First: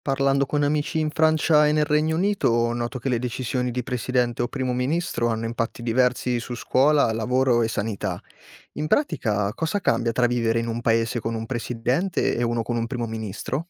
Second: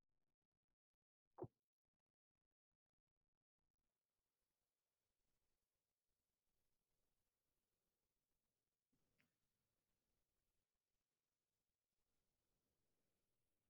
Parlando con amici in Francia e nel Regno Unito, noto che le decisioni di presidente o primo ministro hanno impatti diversi su scuola, lavoro e sanità. In pratica, cosa cambia tra vivere in un paese con un presidente e uno con un primo ministro?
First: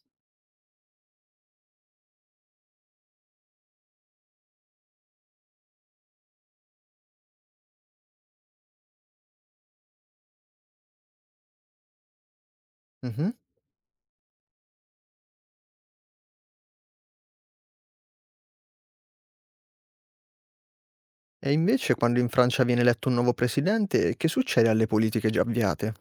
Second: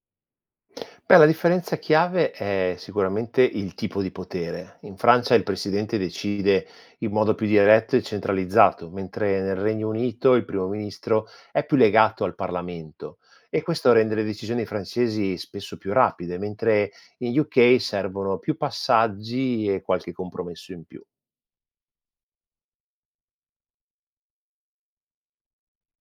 Beh, la differenza chiave è sicuramente il tipo di potere. In Francia il presidente decide in modo più diretto e centralizzato, mentre nel Regno Unito il primo ministro è più legato al Parlamento Mhm. e questo rende le decisioni francesi spesso più rapide, mentre in UK servono più passaggi e qualche compromesso in più. E invece, quando in Francia viene eletto un nuovo presidente, che succede alle politiche già avviate?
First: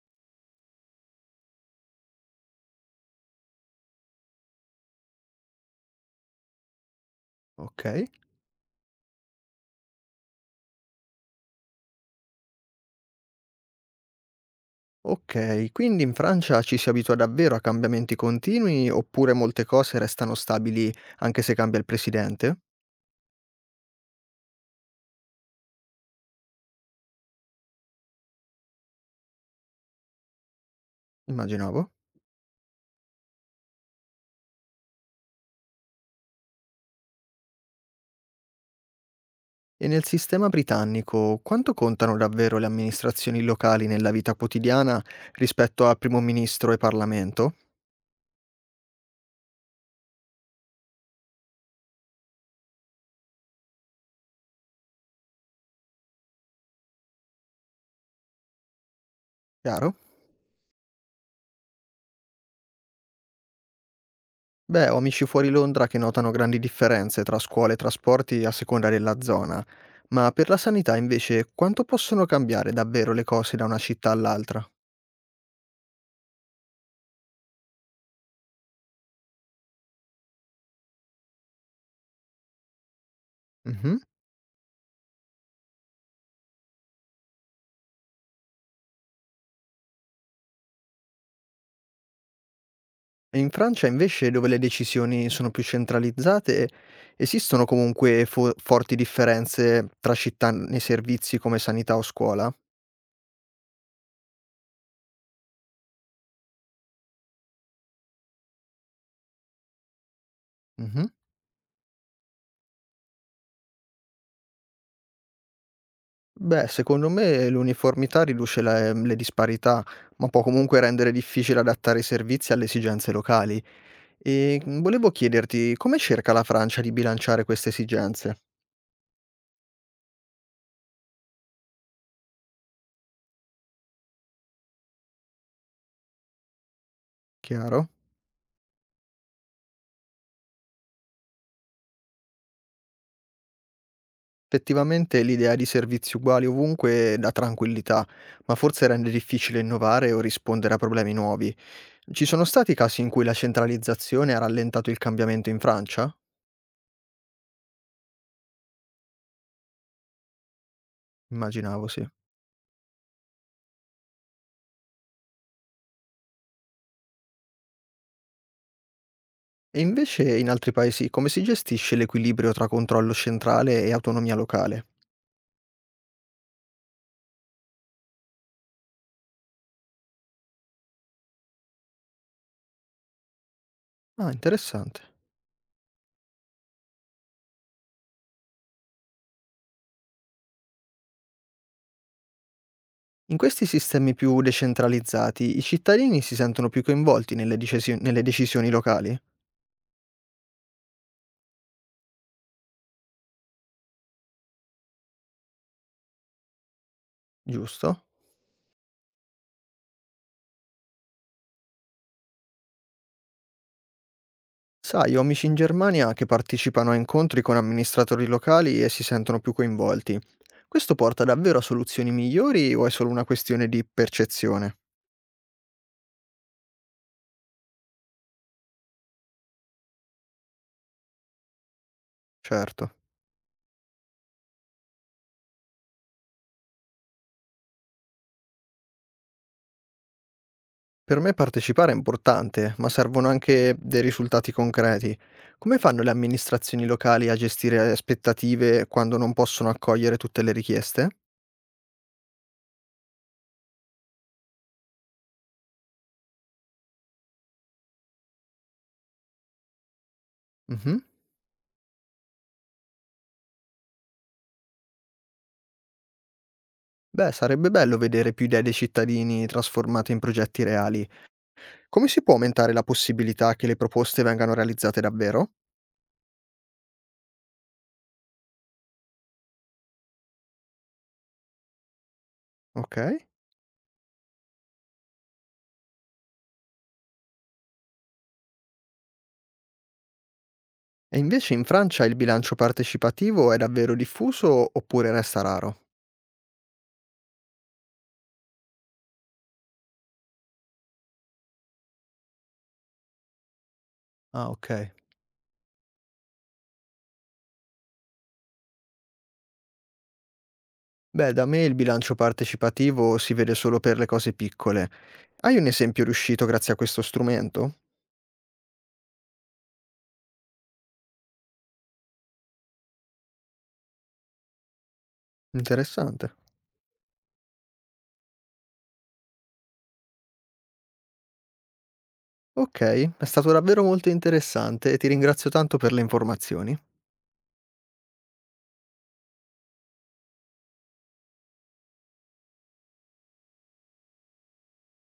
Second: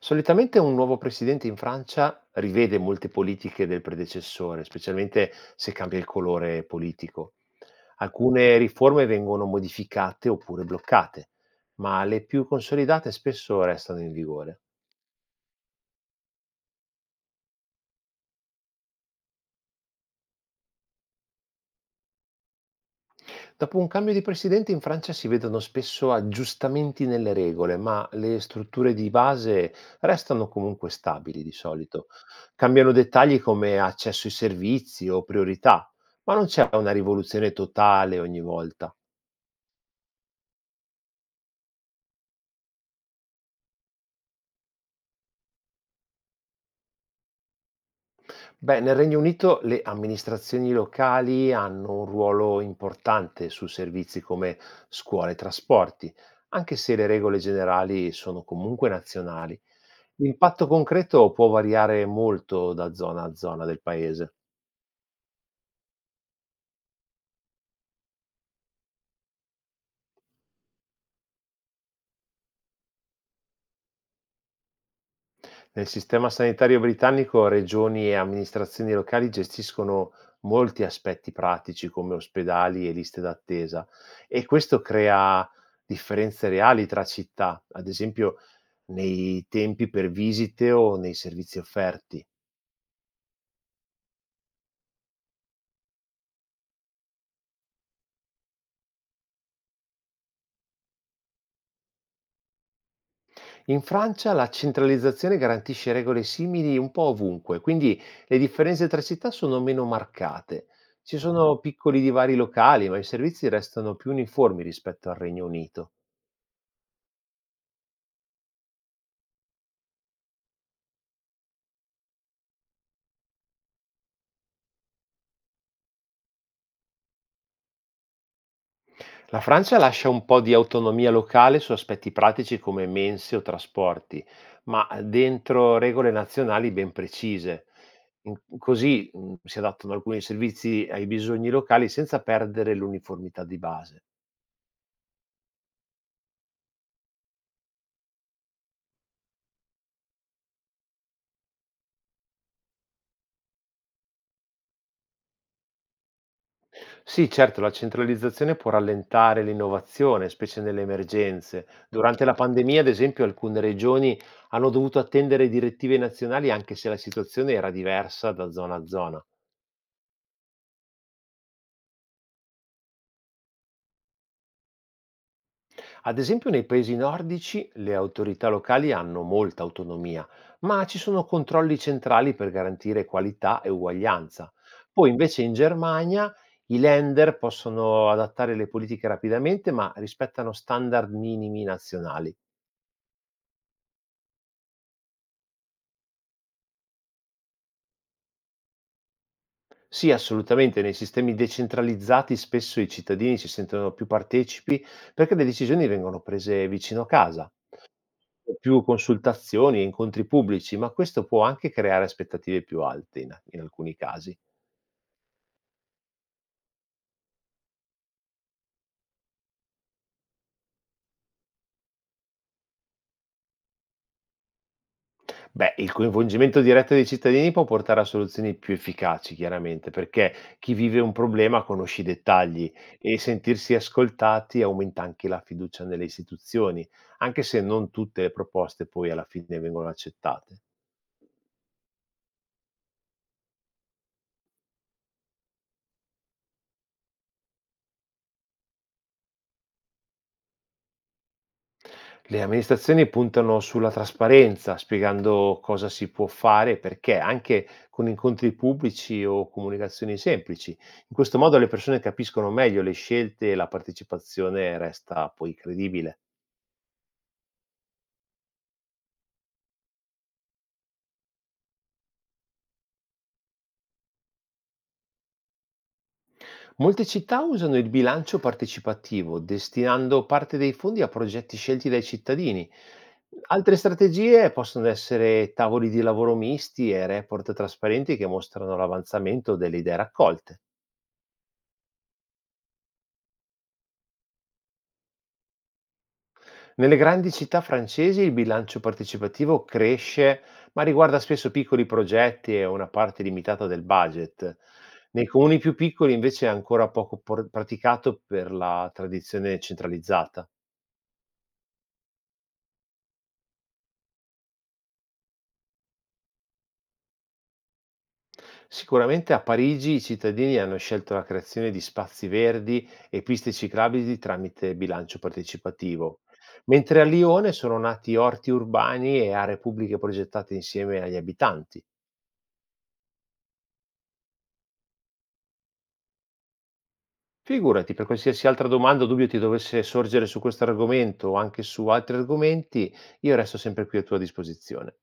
Solitamente un nuovo presidente in Francia rivede molte politiche del predecessore, specialmente se cambia il colore politico. Ok. Alcune riforme vengono modificate oppure bloccate, ma le più consolidate spesso restano in vigore. Ok, quindi in Francia ci si abitua davvero a cambiamenti continui oppure molte cose restano stabili anche se cambia il presidente? Dopo un cambio di presidente in Francia si vedono spesso aggiustamenti nelle regole, ma le strutture di base restano comunque stabili di Immaginavo. solito. Cambiano dettagli come accesso ai servizi o priorità, ma non c'è una rivoluzione totale ogni volta. E nel sistema britannico quanto contano davvero le amministrazioni locali nella vita quotidiana rispetto a primo ministro e Parlamento? Beh, nel Regno Unito le amministrazioni locali hanno un ruolo importante su servizi come scuole e trasporti, anche se le regole generali sono comunque nazionali. Chiaro? L'impatto concreto può variare molto da zona a zona del paese. Beh, ho amici fuori Londra che notano grandi differenze tra scuole e trasporti a seconda della zona, ma per la sanità invece quanto possono cambiare davvero le cose da una città all'altra? Nel sistema sanitario britannico regioni e amministrazioni locali gestiscono molti aspetti pratici come ospedali e liste d'attesa Mhm. e questo crea differenze reali tra città, ad esempio nei tempi per visite o nei servizi offerti. E in Francia invece, dove le decisioni sono più centralizzate, esistono comunque forti differenze tra città nei servizi come sanità o scuola? In Francia la centralizzazione garantisce regole simili un po' ovunque, quindi le differenze tra città sono meno marcate. Mhm. Ci sono piccoli divari locali, ma i servizi restano più uniformi rispetto al Regno Unito. Beh, secondo me l'uniformità riduce le disparità, ma può comunque rendere difficile adattare i servizi alle esigenze locali. E, volevo chiederti come cerca la Francia di bilanciare queste esigenze? La Francia lascia un po' di autonomia locale su aspetti pratici come mense o trasporti, ma dentro regole nazionali ben precise. Chiaro? Così si adattano alcuni servizi ai bisogni locali senza perdere l'uniformità di base. Effettivamente l'idea di servizi uguali ovunque dà tranquillità, ma forse rende difficile innovare o rispondere a problemi nuovi. Ci sono stati casi in cui la centralizzazione ha rallentato il cambiamento in Francia? Sì, certo, la centralizzazione può rallentare l'innovazione, specie nelle emergenze. Immaginavo, sì. Durante la pandemia, ad esempio, alcune regioni hanno dovuto attendere direttive nazionali anche se la situazione era diversa da zona a zona. E invece in altri paesi come si gestisce l'equilibrio tra controllo centrale e autonomia locale? Ad esempio, nei paesi nordici le autorità locali hanno molta autonomia, ma ci sono controlli centrali per garantire qualità e Ah, uguaglianza. interessante. Poi, invece, in Germania i lender possono adattare le politiche rapidamente, ma rispettano standard minimi nazionali. In questi sistemi più decentralizzati, i cittadini si sentono più coinvolti nelle decisioni locali, Sì, assolutamente. Nei sistemi decentralizzati spesso i cittadini si sentono più partecipi perché le decisioni vengono prese vicino a casa, giusto? più consultazioni e incontri pubblici, ma questo può anche creare aspettative più alte in alcuni casi. Sai, ho amici in Germania che partecipano a incontri con amministratori locali e si sentono più coinvolti. Questo porta davvero a soluzioni migliori o è solo una questione di percezione? Beh, il coinvolgimento diretto dei cittadini può portare a soluzioni più efficaci, chiaramente, perché chi vive un problema conosce i dettagli Certo. e sentirsi ascoltati aumenta anche la fiducia nelle istituzioni, anche se non tutte le proposte poi alla fine vengono accettate. Per me partecipare è importante, ma servono anche dei risultati concreti. Come fanno le amministrazioni locali a gestire aspettative quando non possono accogliere tutte le richieste? Le amministrazioni puntano sulla trasparenza, spiegando cosa si può fare e perché, anche con incontri pubblici o comunicazioni semplici. Mhm. In questo modo le persone capiscono meglio le scelte e la partecipazione resta poi credibile. Beh, sarebbe bello vedere più idee dei cittadini trasformate in progetti reali. Come si può aumentare la possibilità che le proposte vengano realizzate davvero? Molte città usano il bilancio partecipativo, destinando parte dei fondi a progetti scelti dai cittadini. Ok. Altre strategie possono essere tavoli di lavoro misti e report trasparenti che mostrano l'avanzamento delle idee raccolte. E invece in Francia il bilancio partecipativo è davvero diffuso oppure resta raro? Nelle grandi città francesi il bilancio partecipativo cresce, ma riguarda spesso piccoli progetti e una parte limitata del Ah, budget. ok. Nei comuni più piccoli invece è ancora poco por- praticato per la tradizione centralizzata. Beh, da me il bilancio partecipativo si vede solo per le cose piccole. Hai un esempio riuscito grazie a questo strumento? Sicuramente a Parigi i cittadini hanno scelto la creazione di spazi verdi e piste ciclabili tramite bilancio partecipativo, Interessante. mentre a Lione sono nati orti urbani e aree pubbliche progettate insieme agli abitanti. Ok, è stato davvero molto interessante e ti ringrazio tanto per le informazioni. Figurati, per qualsiasi altra domanda o dubbio ti dovesse sorgere su questo argomento o anche su altri argomenti, io resto sempre qui a tua disposizione.